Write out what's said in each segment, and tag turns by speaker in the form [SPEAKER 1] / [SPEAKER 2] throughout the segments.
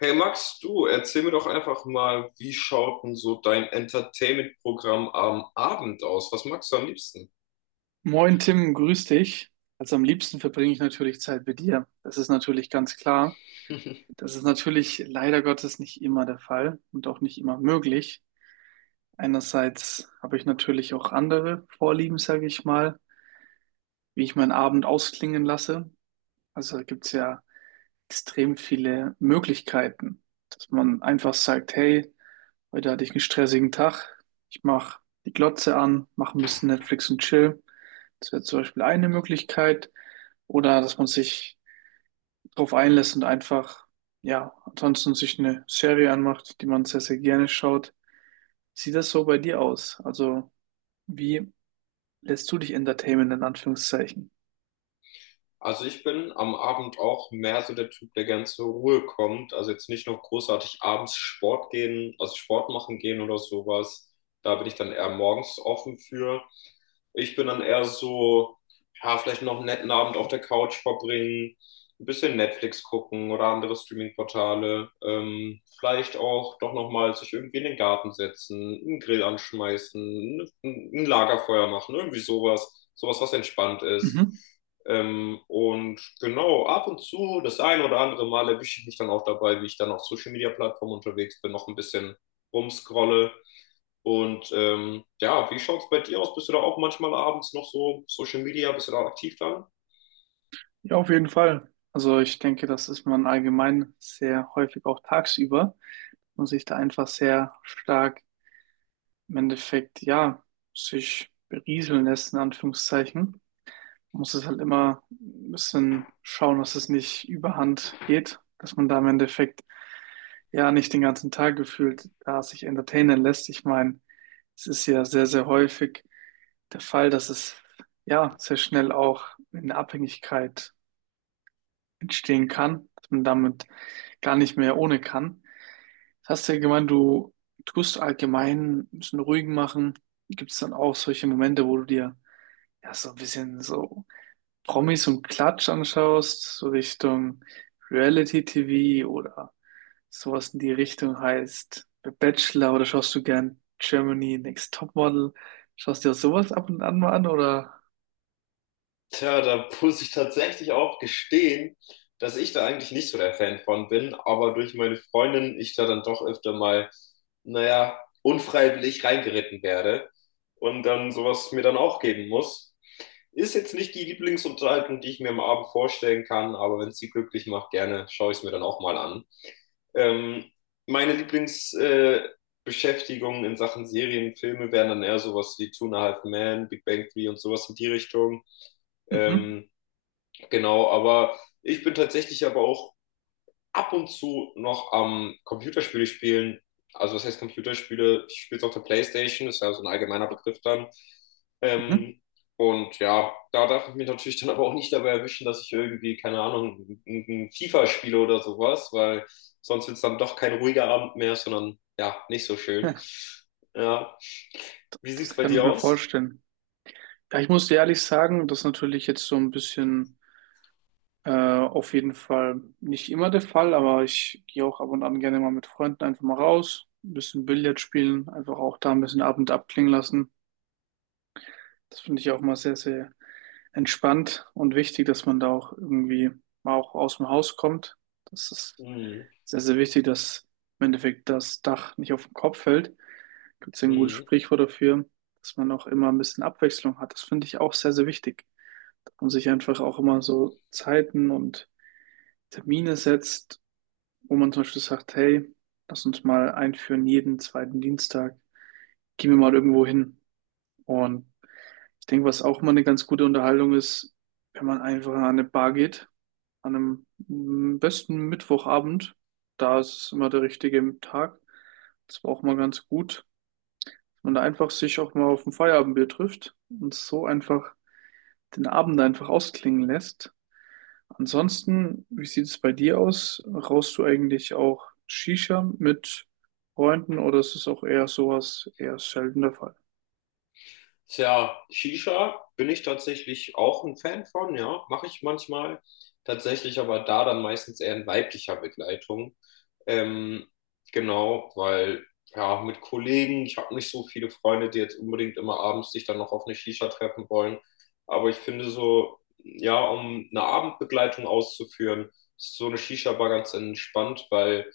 [SPEAKER 1] Hey Max, du, erzähl mir doch einfach mal, wie schaut denn so dein Entertainment-Programm am Abend aus? Was magst du am liebsten?
[SPEAKER 2] Moin Tim, grüß dich. Also am liebsten verbringe ich natürlich Zeit mit dir. Das ist natürlich ganz klar. Das ist natürlich leider Gottes nicht immer der Fall und auch nicht immer möglich. Einerseits habe ich natürlich auch andere Vorlieben, sage ich mal, wie ich meinen Abend ausklingen lasse. Also gibt es ja extrem viele Möglichkeiten, dass man einfach sagt, hey, heute hatte ich einen stressigen Tag, ich mache die Glotze an, mache ein bisschen Netflix und chill. Das wäre zum Beispiel eine Möglichkeit. Oder dass man sich darauf einlässt und einfach, ja, ansonsten sich eine Serie anmacht, die man sehr, sehr gerne schaut. Sieht das so bei dir aus? Also, wie lässt du dich entertainen, in Anführungszeichen?
[SPEAKER 1] Also ich bin am Abend auch mehr so der Typ, der gern zur Ruhe kommt. Also jetzt nicht noch großartig abends Sport gehen, also Sport machen gehen oder sowas. Da bin ich dann eher morgens offen für. Ich bin dann eher so, ja, vielleicht noch einen netten Abend auf der Couch verbringen, ein bisschen Netflix gucken oder andere Streaming-Portale. Vielleicht auch doch nochmal sich irgendwie in den Garten setzen, einen Grill anschmeißen, ein Lagerfeuer machen, irgendwie sowas. Sowas, was entspannt ist.
[SPEAKER 2] Mhm.
[SPEAKER 1] Und genau, ab und zu, das ein oder andere Mal erwische ich mich dann auch dabei, wie ich dann auf Social Media Plattformen unterwegs bin, noch ein bisschen rumscrolle. Und ja, wie schaut es bei dir aus? Bist du da auch manchmal abends noch so Social Media, bist du da aktiv dann?
[SPEAKER 2] Ja, auf jeden Fall. Also ich denke, das ist man allgemein sehr häufig auch tagsüber und sich da einfach sehr stark im Endeffekt, ja, sich berieseln lässt, in Anführungszeichen. Man muss es halt immer ein bisschen schauen, dass es nicht überhand geht, dass man da im Endeffekt ja nicht den ganzen Tag gefühlt da sich entertainen lässt. Ich meine, es ist ja sehr, sehr häufig der Fall, dass es ja sehr schnell auch in eine Abhängigkeit entstehen kann, dass man damit gar nicht mehr ohne kann. Jetzt hast du ja gemeint, du tust allgemein ein bisschen ruhig machen. Gibt es dann auch solche Momente, wo du dir ja so ein bisschen so Promis und Klatsch anschaust, so Richtung Reality-TV oder sowas in die Richtung heißt The Bachelor oder schaust du gern Germany Next Topmodel? Schaust du dir sowas ab und an mal an oder?
[SPEAKER 1] Tja, da muss ich tatsächlich auch gestehen, dass ich da eigentlich nicht so der Fan von bin, aber durch meine Freundin ich da dann doch öfter mal, naja, unfreiwillig reingeritten werde und dann sowas mir dann auch geben muss. Ist jetzt nicht die Lieblingsunterhaltung, die ich mir am Abend vorstellen kann, aber wenn es sie glücklich macht, gerne schaue ich es mir dann auch mal an. Ähm, Meine Lieblingsbeschäftigungen Beschäftigungen in Sachen Serien, Filme wären dann eher sowas wie Two and a Half Men, Big Bang Theory und sowas in die Richtung.
[SPEAKER 2] Mhm,
[SPEAKER 1] Ähm, genau, aber ich bin tatsächlich aber auch ab und zu noch am Computerspiele spielen. Also was heißt Computerspiele? Ich spiele es auf der PlayStation, ist ja so ein allgemeiner Begriff dann.
[SPEAKER 2] mhm.
[SPEAKER 1] Ähm, und ja, da darf ich mich natürlich dann aber auch nicht dabei erwischen, dass ich irgendwie, keine Ahnung, ein FIFA spiele oder sowas, weil sonst wird es dann doch kein ruhiger Abend mehr, sondern ja, nicht so schön.
[SPEAKER 2] Ja,
[SPEAKER 1] Ja. Wie
[SPEAKER 2] das
[SPEAKER 1] sieht's bei
[SPEAKER 2] kann ich
[SPEAKER 1] dir
[SPEAKER 2] mir
[SPEAKER 1] aus?
[SPEAKER 2] vorstellen. Ja, ich muss dir ehrlich sagen, das ist natürlich jetzt so ein bisschen auf jeden Fall nicht immer der Fall, aber ich gehe auch ab und an gerne mal mit Freunden einfach mal raus, ein bisschen Billard spielen, einfach auch da ein bisschen Abend abklingen lassen. Das finde ich auch mal sehr, sehr entspannt und wichtig, dass man da auch irgendwie mal auch aus dem Haus kommt. Das ist
[SPEAKER 1] Mhm.
[SPEAKER 2] sehr, sehr wichtig, dass im Endeffekt das Dach nicht auf den Kopf fällt. Gibt es ein gutes
[SPEAKER 1] Mhm.
[SPEAKER 2] Sprichwort dafür, dass man auch immer ein bisschen Abwechslung hat. Das finde ich auch sehr, sehr wichtig dass man sich einfach auch immer so Zeiten und Termine setzt, wo man zum Beispiel sagt, hey, lass uns mal einführen jeden zweiten Dienstag, gehen wir mal irgendwo hin. Und ich denke, was auch mal eine ganz gute Unterhaltung ist, wenn man einfach an eine Bar geht, an einem besten Mittwochabend, da ist es immer der richtige Tag. Das war auch mal ganz gut, wenn man da einfach sich auch mal auf ein Feierabendbier trifft und so einfach den Abend einfach ausklingen lässt. Ansonsten, wie sieht es bei dir aus? Rauchst du eigentlich auch Shisha mit Freunden oder ist es auch eher sowas, eher selten der Fall?
[SPEAKER 1] Tja, Shisha bin ich tatsächlich auch ein Fan von, ja, mache ich manchmal. Tatsächlich aber da dann meistens eher in weiblicher Begleitung. Ähm, genau, weil ja, mit Kollegen, ich habe nicht so viele Freunde, die jetzt unbedingt immer abends sich dann noch auf eine Shisha treffen wollen. Aber ich finde so, ja, um eine Abendbegleitung auszuführen, ist so eine Shisha-Bar ganz entspannt, weil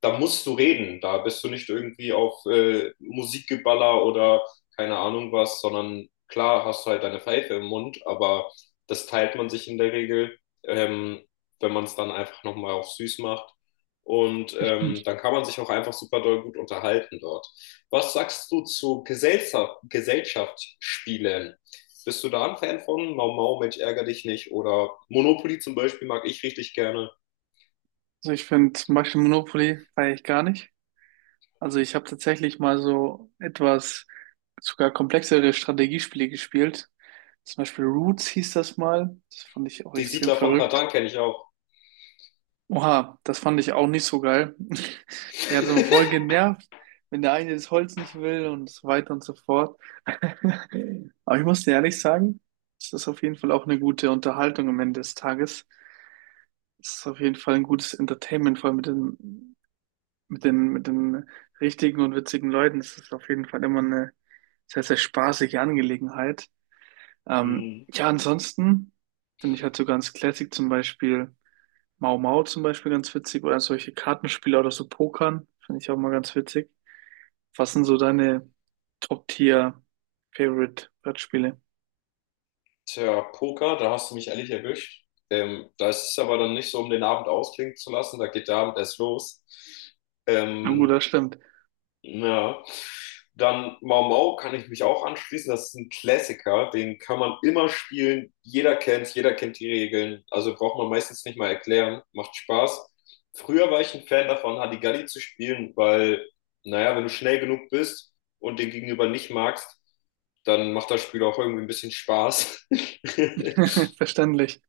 [SPEAKER 1] da musst du reden. Da bist du nicht irgendwie auf Musikgeballer oder keine Ahnung was, sondern klar hast du halt deine Pfeife im Mund, aber das teilt man sich in der Regel, ähm, wenn man es dann einfach nochmal auf süß macht. Und dann kann man sich auch einfach super doll gut unterhalten dort. Was sagst du zu Gesellschaft, Gesellschaftsspielen? Bist du da ein Fan von? Mau Mau, Mensch, ärger dich nicht. Oder Monopoly zum Beispiel mag ich richtig gerne.
[SPEAKER 2] Also ich finde zum Beispiel Monopoly feiere ich gar nicht. Also ich habe tatsächlich mal so etwas sogar komplexere Strategiespiele gespielt. Zum Beispiel Roots hieß das mal. Das fand ich auch
[SPEAKER 1] Die
[SPEAKER 2] extrem
[SPEAKER 1] Siedler von
[SPEAKER 2] verrückt.
[SPEAKER 1] Katan kenne ich auch.
[SPEAKER 2] Oha, das fand ich auch nicht so geil. Mir hat es immer voll genervt, wenn der eine das Holz nicht will und so weiter und so fort. Aber ich muss dir ehrlich sagen, es ist auf jeden Fall auch eine gute Unterhaltung am Ende des Tages. Es ist auf jeden Fall ein gutes Entertainment, vor allem mit den richtigen und witzigen Leuten. Es ist auf jeden Fall immer eine sehr, sehr spaßige Angelegenheit. Ja, ansonsten finde ich halt so ganz classic zum Beispiel. Mau Mau zum Beispiel ganz witzig oder solche Kartenspiele oder so Pokern, finde ich auch mal ganz witzig. Was sind so deine Top-Tier-Favorite-Brettspiele?
[SPEAKER 1] Tja, Poker, da hast du mich ehrlich erwischt. Das ist aber dann nicht so, um den Abend ausklingen zu lassen. Da geht der Abend erst los.
[SPEAKER 2] Na gut,
[SPEAKER 1] Ähm,
[SPEAKER 2] das stimmt.
[SPEAKER 1] ja. Dann Mau Mau kann ich mich auch anschließen. Das ist ein Klassiker, den kann man immer spielen. Jeder kennt die Regeln. Also braucht man meistens nicht mal erklären. Macht Spaß. Früher war ich ein Fan davon, Hadigalli zu spielen, weil, naja, wenn du schnell genug bist und den Gegenüber nicht magst, dann macht das Spiel auch irgendwie ein bisschen Spaß.
[SPEAKER 2] Verständlich.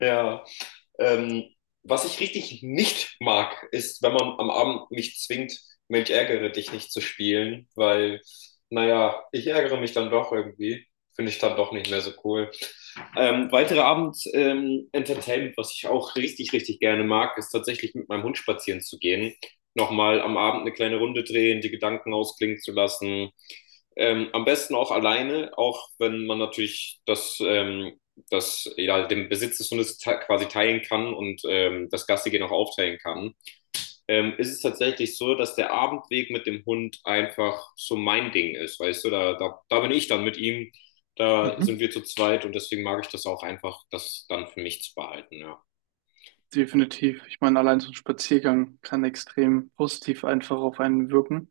[SPEAKER 1] Ja. Ähm, Was ich richtig nicht mag, ist, wenn man am Abend mich zwingt, Mensch, ärgere dich nicht zu spielen, weil, naja, ich ärgere mich dann doch irgendwie. Finde ich dann doch nicht mehr so cool. Weitere Abend-Entertainment, was ich auch richtig, richtig gerne mag, ist tatsächlich mit meinem Hund spazieren zu gehen. Nochmal am Abend eine kleine Runde drehen, die Gedanken ausklingen zu lassen. Am besten auch alleine, auch wenn man natürlich das dass jeder ja, den Besitz des Hundes te quasi teilen kann und das Gastige auch aufteilen kann, ist es tatsächlich so, dass der Abendweg mit dem Hund einfach so mein Ding ist, weißt du, da bin ich dann mit ihm, da sind
[SPEAKER 2] Mhm.
[SPEAKER 1] wir zu zweit und deswegen mag ich das auch einfach, das dann für mich zu behalten, ja.
[SPEAKER 2] Definitiv. Ich meine, allein so ein Spaziergang kann extrem positiv einfach auf einen wirken,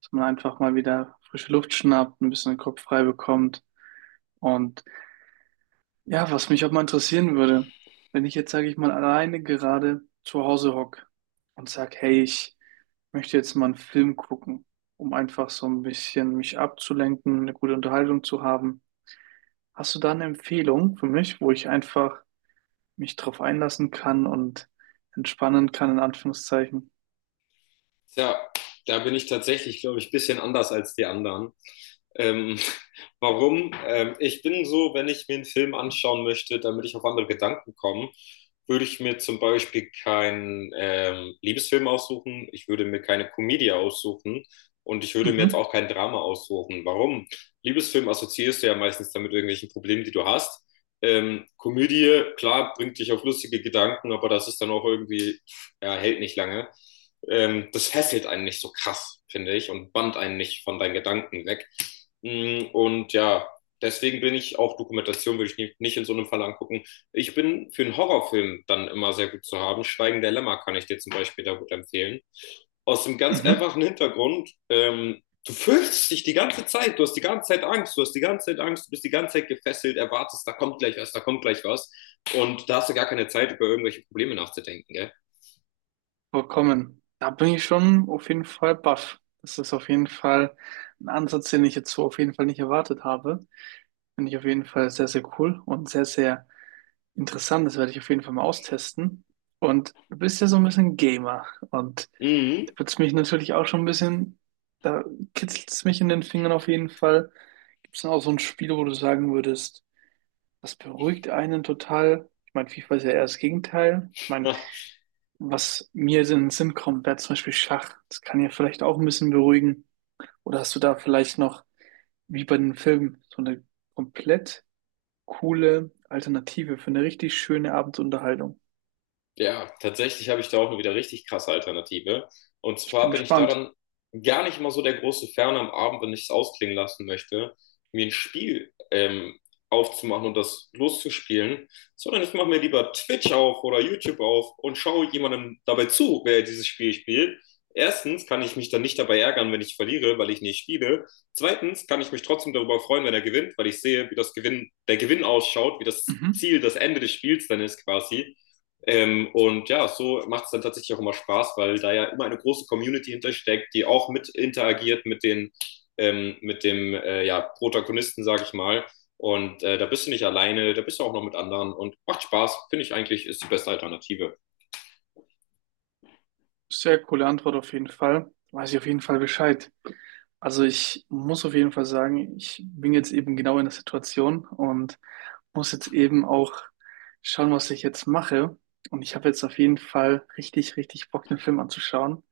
[SPEAKER 2] dass man einfach mal wieder frische Luft schnappt, ein bisschen den Kopf frei bekommt. Und ja, was mich auch mal interessieren würde, wenn ich jetzt, sage ich mal, alleine gerade zu Hause hocke und sage, hey, ich möchte jetzt mal einen Film gucken, um einfach so ein bisschen mich abzulenken, eine gute Unterhaltung zu haben. Hast du da eine Empfehlung für mich, wo ich einfach mich drauf einlassen kann und entspannen kann, in Anführungszeichen?
[SPEAKER 1] Tja, da bin ich tatsächlich, glaube ich, ein bisschen anders als die anderen. Ähm, warum? Ich bin so, wenn ich mir einen Film anschauen möchte, damit ich auf andere Gedanken komme, würde ich mir zum Beispiel keinen Liebesfilm aussuchen, ich würde mir keine Komödie aussuchen und ich würde mir jetzt
[SPEAKER 2] Mhm,
[SPEAKER 1] auch kein Drama aussuchen. Warum? Liebesfilm assoziierst du ja meistens damit irgendwelchen Problemen, die du hast. Komödie, klar, bringt dich auf lustige Gedanken, aber das ist dann auch irgendwie, ja, hält nicht lange das fesselt einen nicht so krass, finde ich, und bannt einen nicht von deinen Gedanken weg. Und ja, deswegen bin ich auch Dokumentation, würde ich nicht in so einem Fall angucken. Ich bin für einen Horrorfilm dann immer sehr gut zu haben. Schweigen der Lämmer kann ich dir zum Beispiel da gut empfehlen. Aus dem ganz
[SPEAKER 2] mhm,
[SPEAKER 1] einfachen Hintergrund, du fürchtest dich die ganze Zeit, du hast die ganze Zeit Angst, du bist die ganze Zeit gefesselt, erwartest, da kommt gleich was. Und da hast du gar keine Zeit, über irgendwelche Probleme nachzudenken, gell?
[SPEAKER 2] vollkommen. Da bin ich schon auf jeden Fall baff. Das ist auf jeden Fall ein Ansatz, den ich jetzt so auf jeden Fall nicht erwartet habe. Finde ich auf jeden Fall sehr, sehr cool und sehr, sehr Interessant, das werde ich auf jeden Fall mal austesten. Und du bist ja so ein bisschen Gamer und da
[SPEAKER 1] Mhm.
[SPEAKER 2] wird's mich natürlich auch schon ein bisschen, da kitzelt es mich in den Fingern auf jeden Fall. Gibt es denn auch so ein Spiel, wo du sagen würdest, das beruhigt einen total? Ich meine, FIFA ist ja eher das Gegenteil. Ich meine,
[SPEAKER 1] Ja.
[SPEAKER 2] was mir in den Sinn kommt, wäre zum Beispiel Schach. Das kann ja vielleicht auch ein bisschen beruhigen. Oder hast du da vielleicht noch, wie bei den Filmen, so eine komplett coole Alternative für eine richtig schöne Abendsunterhaltung?
[SPEAKER 1] Ja, tatsächlich habe ich da auch eine wieder richtig krasse Alternative. Und
[SPEAKER 2] Ich
[SPEAKER 1] zwar
[SPEAKER 2] bin
[SPEAKER 1] bin ich
[SPEAKER 2] gespannt.
[SPEAKER 1] daran gar nicht mal so der große Fan am Abend, wenn ich es ausklingen lassen möchte, mir ein Spiel aufzumachen und das loszuspielen, sondern ich mache mir lieber Twitch auf oder YouTube auf und schaue jemandem dabei zu, wer dieses Spiel spielt. Erstens kann ich mich dann nicht dabei ärgern, wenn ich verliere, weil ich nicht spiele. Zweitens kann ich mich trotzdem darüber freuen, wenn er gewinnt, weil ich sehe, wie der Gewinn ausschaut, wie das
[SPEAKER 2] Mhm.
[SPEAKER 1] Ziel, das Ende des Spiels dann ist quasi. Und ja, so macht es dann tatsächlich auch immer Spaß, weil da ja immer eine große Community hintersteckt, die auch mit interagiert mit dem ja, Protagonisten, sage ich mal. Und da bist du nicht alleine, da bist du auch noch mit anderen und macht Spaß, finde ich eigentlich, ist die beste Alternative.
[SPEAKER 2] Sehr coole Antwort auf jeden Fall. Weiß ich auf jeden Fall Bescheid. Also ich muss auf jeden Fall sagen, ich bin jetzt eben genau in der Situation und muss jetzt eben auch schauen, was ich jetzt mache. Und ich habe jetzt auf jeden Fall richtig, richtig Bock, den Film anzuschauen.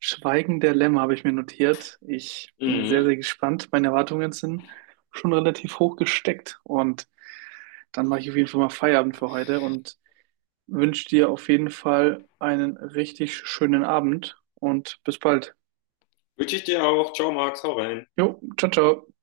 [SPEAKER 2] Schweigen der Lämmer habe ich mir notiert. Ich bin sehr,
[SPEAKER 1] Mhm.
[SPEAKER 2] sehr gespannt. Meine Erwartungen sind schon relativ hoch gesteckt und dann mache ich auf jeden Fall mal Feierabend für heute und wünsche dir auf jeden Fall einen richtig schönen Abend und bis bald.
[SPEAKER 1] Wünsche ich dir auch. Ciao, Max, hau rein.
[SPEAKER 2] Jo, ciao, ciao.